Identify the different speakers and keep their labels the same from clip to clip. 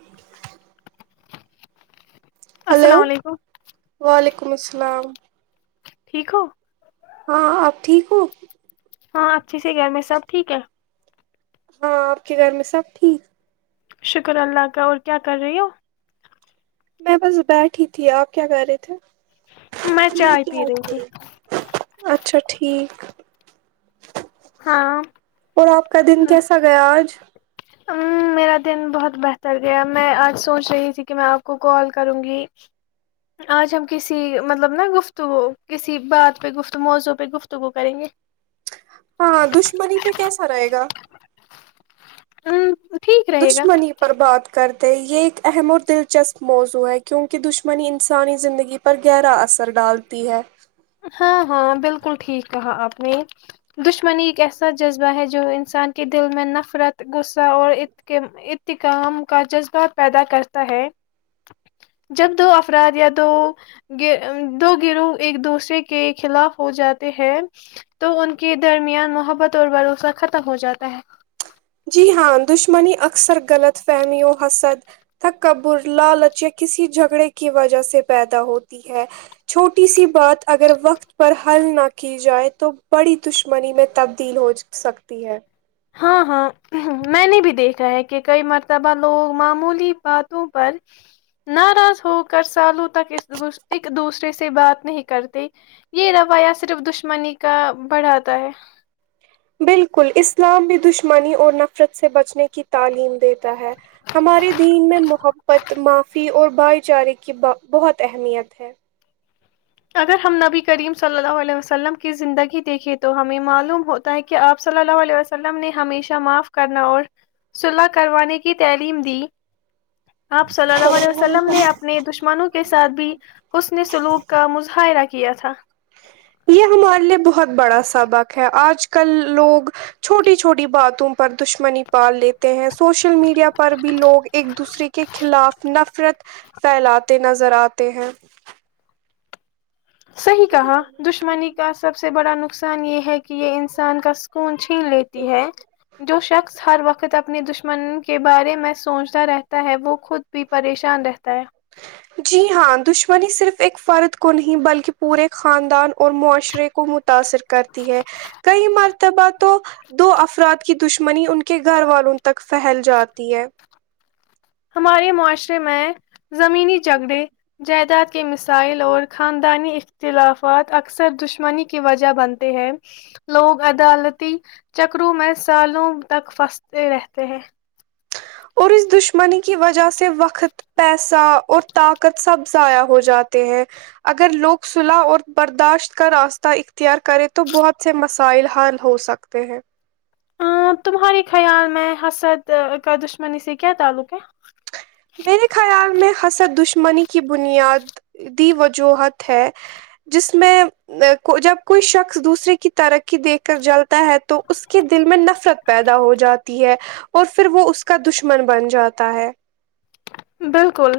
Speaker 1: [inaudible]
Speaker 2: السلام علیکم
Speaker 1: ولیکم السلام
Speaker 2: ٹھیک ہو
Speaker 1: ہاں آپ ٹھیک ہو
Speaker 2: ہاں اچھی سے گھر میں سب ٹھیک ہے
Speaker 1: ہاں آپ کے گھر میں سب ٹھیک
Speaker 2: شکر اللہ کا اور کیا کر رہی ہو
Speaker 1: میں بس بیٹھ ہی تھی آپ کیا کرہ رہے تھے
Speaker 2: میں چائے
Speaker 1: کیا
Speaker 2: پی رہی تھی
Speaker 1: اچھا ٹھیک
Speaker 2: ہاں
Speaker 1: اور آپ کا دن
Speaker 2: م-
Speaker 1: کیسا گیا آج
Speaker 2: میرا دن بہت بہتر گیا میں آج سوچ رہی تھی کہ میں آپ کو کال کروں گی آج ہم کسی مطلب نا گفتگو کسی بات پہ گفتگو موضوع پہ گفتگو کریں گے
Speaker 1: ہاں دشمنی پہ کیسا رہے گا [inaudible]
Speaker 2: ہوں
Speaker 1: دشمنی پررباد کر یہ ایک اہم اور دلچسپ موضوع ہے کیونکہ دشمنی انسانی زندگی پر گہرا اثر ڈالتی ہے
Speaker 2: ہاں ہاں بالکل ٹھیک کہا آپ نے دشمنی ایک ایسا جذبہ ہے جو انسان کے دل میں نفرت غصہ اور اتکام کا جذبہ پیدا کرتا ہے جب دو افراد یا دو دو گروہ ایک دوسریے کے خلاف ہو جاتے ہیں تو ان کے درمیان محبت اور بھروسہ ختم ہو جاتا ہے
Speaker 1: جی ہاں دشمنی اکثر غلط فہمیوں حسد تھکبر لالچ کسی جھگڑے کی وجہ سے پیدا ہوتی ہے چھوٹی سی بات اگر وقت پر حل نہ کی جائے تو بڑی دشمنی میں تبدیل ہو سکتی ہے
Speaker 2: ہاں ہاں میں نے بھی دیکھا ہے کہ کئی مرتبہ لوگ معمولی باتوں پر ناراض ہو کر سالوں تک ایک دوسرے سے بات نہیں کرتے یہ روایہ صرف دشمنی کا بڑھاتا ہے
Speaker 1: بالکل اسلام بھی دشمنی اور نفرت سے بچنے کی تعلیم دیتا ہے ہمارے دین میں محبت معافی اور بھائی چارے کی بہت اہمیت ہے
Speaker 2: اگر ہم نبی کریم صلی اللہ علیہ وسلم کی زندگی دیکھیں تو ہمیں معلوم ہوتا ہے کہ آپ صلی اللہ علیہ وسلم نے ہمیشہ معاف کرنا اور صلاح کروانے کی تعلیم دی آپ صلی اللہ علیہ وسلم نے اپنے دشمنوں کے ساتھ بھی حسن سلوک کا مظاہرہ کیا تھا
Speaker 1: یہ ہمارے لیے بہت بڑا سبق ہے آج کل لوگ چھوٹی چھوٹی باتوں پر دشمنی پال لیتے ہیں سوشل میڈیا پر بھی لوگ ایک دوسرے کے خلاف نفرت پھیلاتے نظر آتے ہیں
Speaker 2: صحیح کہا دشمنی کا سب سے بڑا نقص نقصان یہ ہے کہ یہ انسان کا سکون ہے لیتی ہے جو شخص ہر وقت اپنی دش من کے بارے میں سوچتا رہتا ہے وہ خود بھی پریشان رہتا ہے
Speaker 1: جی ہاں دشمنی صرف ایک فرد کو نہیں بلکہ پورے خاندان اور معاشرے کو متاثر کرتی ہے کئی مرتبہ تو دو افراد کی دشمنی ان کے گھر والوں تک پھیل جاتی ہے
Speaker 2: ہمارے معاشرے میں زمینی جھگڑے جائیداد کے مسائل اور خاندانی اختلافات اکثر دشمنی کی وجہ بنتے ہیں لوگ عدالتی چکروں میں سالوں تک پھنستے رہتے ہیں
Speaker 1: اور اس دشمنی کی وجہ سے وقت پیسہ اور طاقت سب ضائع ہو جاتے ہیں اگر لوگ صلح اور برداشت کا راستہ اختیار کرے تو بہت سے مسائل حل ہو سکتے ہیں
Speaker 2: تمہارے خیال میں حسد کا دشمنی سے کیا تعلق ہے
Speaker 1: میرے خیال میں حسد دشمنی کی بنیاد دی وجوہت ہے جس میں جب کوئی شخص دوسرے کی ترقی دیکھ کر جلتا ہے تو اس کے دل میںں نفرت پیدا ہو جاتی ہے اور پھر وہ اس کا دشمن بن جاتا ہے
Speaker 2: بالکل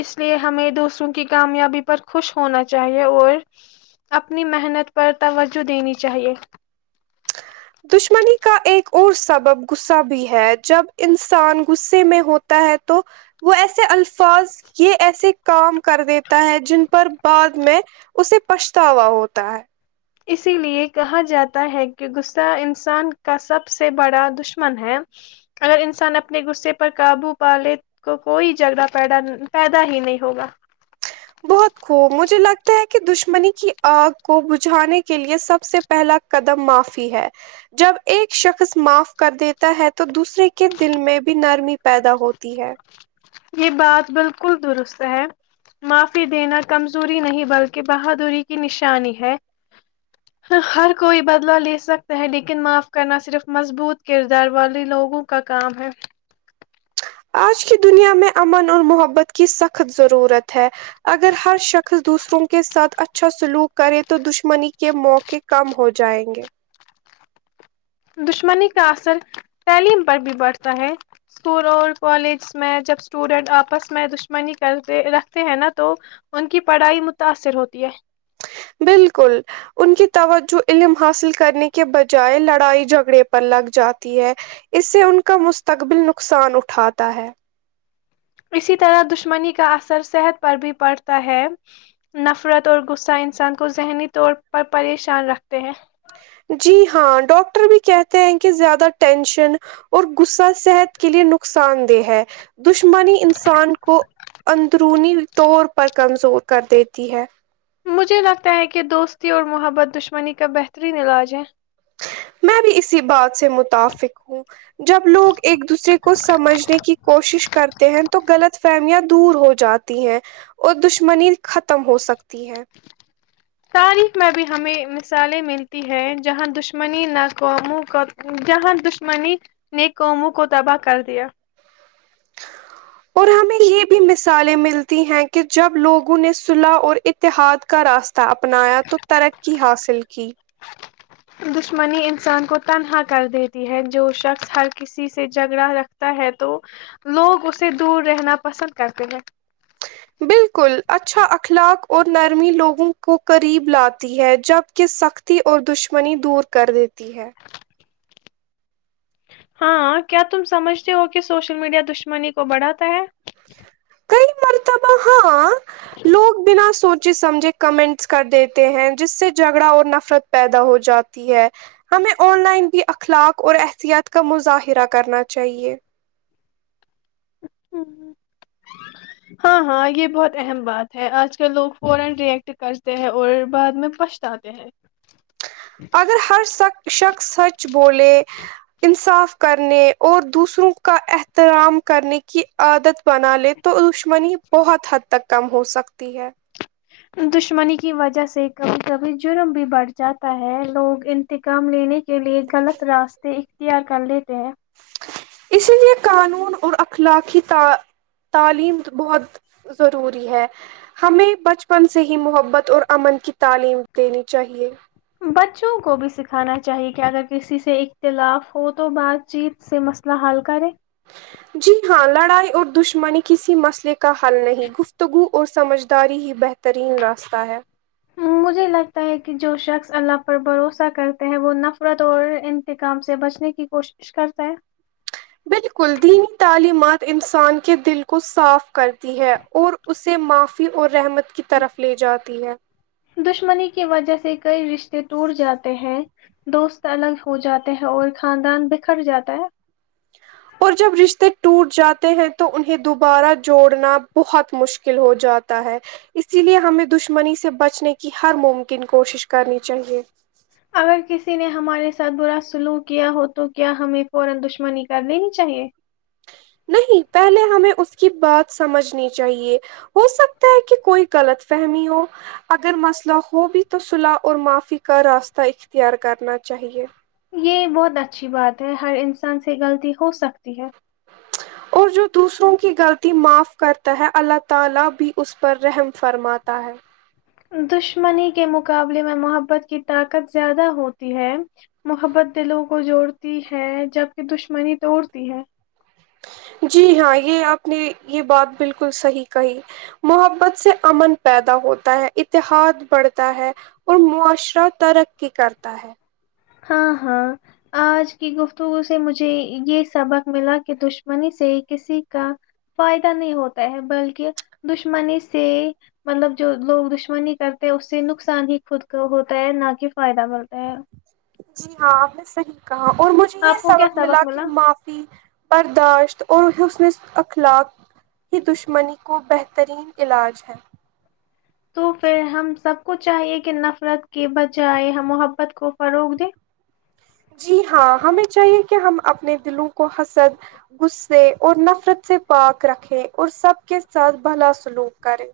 Speaker 2: اس لیے ہمیں دوسروں کی کامیابی پر خوش ہونا چاہیے اور اپنی محنت پر توجہ دینی چاہیے
Speaker 1: دشمنی کا ایک اور سبب غصہ بھی ہے جب انسان غصے میں ہوتا ہے تو وہ ایسے ال فاظ یہ ایسے کام کر دیتا ہے جن پر بعد میں اسے پچھتاوا ہوتا ہے
Speaker 2: اسی لیے کہا جاتا ہے کہ غصہ انسان کا سب سے بڑا دشمن ہے اگر انسان اپنے غصے پر قابو پ لے کو کوئی جھگڑا پیدا ہی نہیں ہوگا
Speaker 1: بہت خوب مجھے لگتا ہے کہ دشمنی کی آگ کو بجھانے کے لیے سب سے پہلا قدم معافی ہے جب ایک شخص معاف کر دیتا ہے تو دوسرے کے دل میں بھی نرمی پیدا ہوتی ہے
Speaker 2: یہ بات بالکل درست ہے معافی دینا کمزوری نہیں بلکہ بہادری کی نشانی ہے ہر کوئی بدلا لے سکتا ہے لیکن معاف کرنا صرف مضبوط کردار والے لوگوں کا کام ہے
Speaker 1: آج کی دنیا میں امن اور محبت کی سخت ضرورت ہے اگر ہر شخص دوسروں کے ساتھ اچھا سلوک کرے تو دشمنی کے موقعے کم ہو جائیں گے
Speaker 2: دشمنی کا اثر تعلیم پر بھی بڑھتا ہے اسکول اور کالج میں جب اسٹوڈنٹ آپس میں دشمنی رکھتے ہیں نا تو ان کی پڑھائی متاثر ہوتی ہے
Speaker 1: بالکل ان کی توجہ علم حاصل کرنے کے بجائے لڑائی جھگڑے پر لگ جاتی ہے اس سے ان کا مستقبل نقصان اٹھاتا ہے
Speaker 2: اسی طرح دشمنی کا اثر صحت پر بھی پڑتا ہے نفرت اور غصہ انسان کو ذہنی طور پر پریشان رکھتے ہیں
Speaker 1: جی ہاں ڈاکٹر بھی کہتے ہیں کہ زیادہ ٹینشن اور غصہ صحت کے لیے نقصان دہ ہے دشمنی انسان کو اندر رونی طور پر کمزور کر دیتی ہے
Speaker 2: مجھے لگتا ہے کہ دوستی اور محبت دشمنی کا بہترین علاج ہے
Speaker 1: میں بھی اسی بات سے متفق ہوں جب لوگ ایک دوسرے کو سمجھنے کی کوشش کرتے ہیں تو غلط فہمیاں دور ہو جاتی ہیں اور دشمنی ختم ہو سکتی ہے
Speaker 2: تاریخ میں بھی ہمیں مثالیں ملتی ہیں جہاں دشمنی نہ قوموں کو جہاں دشمنی نے قوموں کو تباہ کر دیا
Speaker 1: اور ہمیں یہ بھی مثالیں ملتی ہیں کہ جب لوگوں نے صلح اور اتحاد کا راستہ اپنایا تو ترقی حاصل کی
Speaker 2: دشمنی انسان کو تنہا کر دیتی ہے جو شخص ہر کسی سے جھگڑا رکھتا ہے تو لوگ اسے دور رہنا پسند کرتے ہیں
Speaker 1: بالکل اچھا اخلاق اور نرمی لوگوں کو قریب لاتی ہے جبک سختی اور دشمنی دور کر دیتی ہے
Speaker 2: ہاں کیا تم سمجھتے ہو کہ سوشل میڈیا دشمنی کو بڑھاتا ہے
Speaker 1: کئی مرتبہ لوگ بنا سوچ سمجھے کمنٹس کر دیتے ہیں جس سے جھگڑا اور نفرت پیدا ہو جاتی ہے ہمیں ان لائن بھی اخلاق اور احتیاط کا مظاہرہ کرنا چاہیے
Speaker 2: ہاں ہاں یہ بہت اہم بات ہے اج کل لوگ فورا ری ایکٹ کرتے ہیں اور بعد میں پچھتاتے ہیں
Speaker 1: اگر ہر شخص سچ بولے انصاف کرنے اور دوسروں کا احترام کرنے کی عادت بنا لے تو دشمنی بہت حد تک کم ہو سکتی ہے
Speaker 2: دشمنی کی وجہ سے کبھی جرم بھی بڑھ جاتا ہے لوگ انتقام لینے کے لیے غلط راستے اختیار کر لیتے ہیں
Speaker 1: اس لیے قانون اور اخلاقی تعلیم بہت ضروری ہے ہمیں بچپن سے ہی محبت اور امن کی تعلیم دینی چاہیے
Speaker 2: بچوں کو بھی سکھانا چاہیے کہ اگر کسی سے اختلاف ہو تو بات چیت سے مسئلہ حل کریں
Speaker 1: جی ہاں لڑائی اور دشمنی کسی مسئلے کا حل نہیں گفتگو اور سمجھداری ہی بہترین راستہ ہے
Speaker 2: مجھے لگتا ہے کہ جو شخص اللہ پر بھروسہ کرتا ہے وہ نفرت اور انتقام سے بچنے کی کوشش کرتا ہے
Speaker 1: بلکل دینی تعلیمات انسان کے دل کو صاف کرتی ہے اور اسے معافی اور رحمت کی طرف لے جاتی ہے
Speaker 2: دشمنی کی وجہ سے کئی رشتے ٹوٹ جاتے ہیں دوست الگ ہو جاتے ہیں اور خاندان بکھر جاتا ہے
Speaker 1: اور جب رشتے ٹوٹ جاتے ہیں تو انہیں دوبارہ جوڑنا بہت مشکل ہو جاتا ہے اسی لیے ہمیں دشمنی سے بچنے کی ہر ممکن کوشش کرنی چاہیے
Speaker 2: [unintelligible]
Speaker 1: نہیں پہلے ہمیں اس کی بات سمجھنی چاہیے ہو سکتا ہے کہ کوئی غلط فہمی ہو اگر مسئلہ ہو بھی تو صلح اور معافی کا راستہ اختیار کرنا چاہیے
Speaker 2: یہ بہت اچھی بات ہے ہر انسان سے غلطی ہو سکتی ہے
Speaker 1: اور جو دوسروں کی غلطی معاف کرتا ہے اللہ تعالی بھی اس پر رحم فرماتا ہے
Speaker 2: دشمنی کے مقابلے میں محبت کی طاقت زیادہ ہوتی ہے محبت دلوں کو جوڑتی ہے جبکہ دشمنی توڑتی ہے
Speaker 1: جی ہاں یہ اپ نے یہ بات بالکل صحیح کہی محبت سے امن پیدا ہوتا ہے اتحاد پڑھتا ہے اور معاشرہ ترقی کرتا ہے
Speaker 2: ہاں ہاں اج کی گفتگو سے مجھے یہ سبق ملا کہ دشمنی سے کسی کا فائدہ نہیں ہوتا ہے بلکہ دشمنی سے مطلب جو لوگ دشمنی کرتے ہیں اس سے نقصان ہی خود کو ہوتا ہے نہ کہ فائدہ ہوتا ہے
Speaker 1: جی ہاں آپ نے صحیح کہا کہا اور مجھے یہ
Speaker 2: آپ کو کیا
Speaker 1: سبق ملا کہ معافی برداشت اور اخلاق ہی دشمنی کو بہترین علاج ہے
Speaker 2: تو پھر ہم سب کو چاہیے کہ نفرت کے بجائے ہم محبت کو فروغ دے
Speaker 1: جی ہاں ہمیں چاہیے کہ ہم اپنے دلوں کو حسد غسے اور نفرت سے پاک رکھے اور سب کے ساتھ بھلا سلوک کریں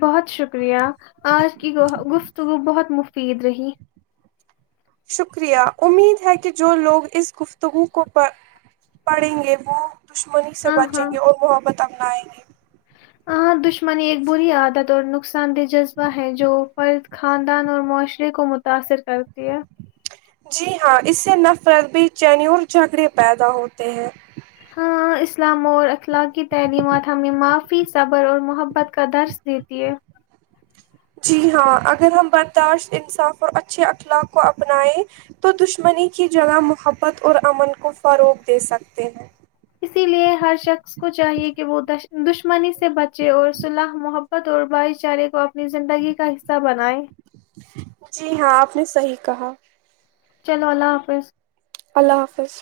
Speaker 2: بہت شکریہ اج کی گفتگو بہت مفید رہی
Speaker 1: شکریہ امید ہے کہ جو لوگ اس گفتگو کو پڑھیں گے وہ دشمنی سے
Speaker 2: ہاں
Speaker 1: بچیں
Speaker 2: ہاں
Speaker 1: گے اور محبت اپنائے گے
Speaker 2: ہاں دشمنی ایک بری عادت اور نقصان دہ جذبہ ہے جو فرد خاندان اور معاشرے کو متاثر کرتی ہے
Speaker 1: جی ہاں اس سے نفرت بے چینی اور جھگڑے پیدا ہوتے ہیں
Speaker 2: ہاں اسلام اور اخلاق کی تعلیمات ہمیں معافی صبر اور محبت کا درس دیتی ہے
Speaker 1: جی ہاں اگر ہم برداشت انصاف اور اچھے اخلاق کو اپنائیں تو دشمنی کی جگہ محبت اور امن کو فروق دے سکتے ہیں
Speaker 2: اسی لیے ہر شخص کو چاہیے کہ وہ دشمنی سے بچے اور صلح محبت اور بھائی چارے کو اپنی زندگی کا حصہ بنائیں
Speaker 1: جی ہاں آپ نے صحیح کہا
Speaker 2: چلو اللہ حافظ
Speaker 1: اللہ حافظ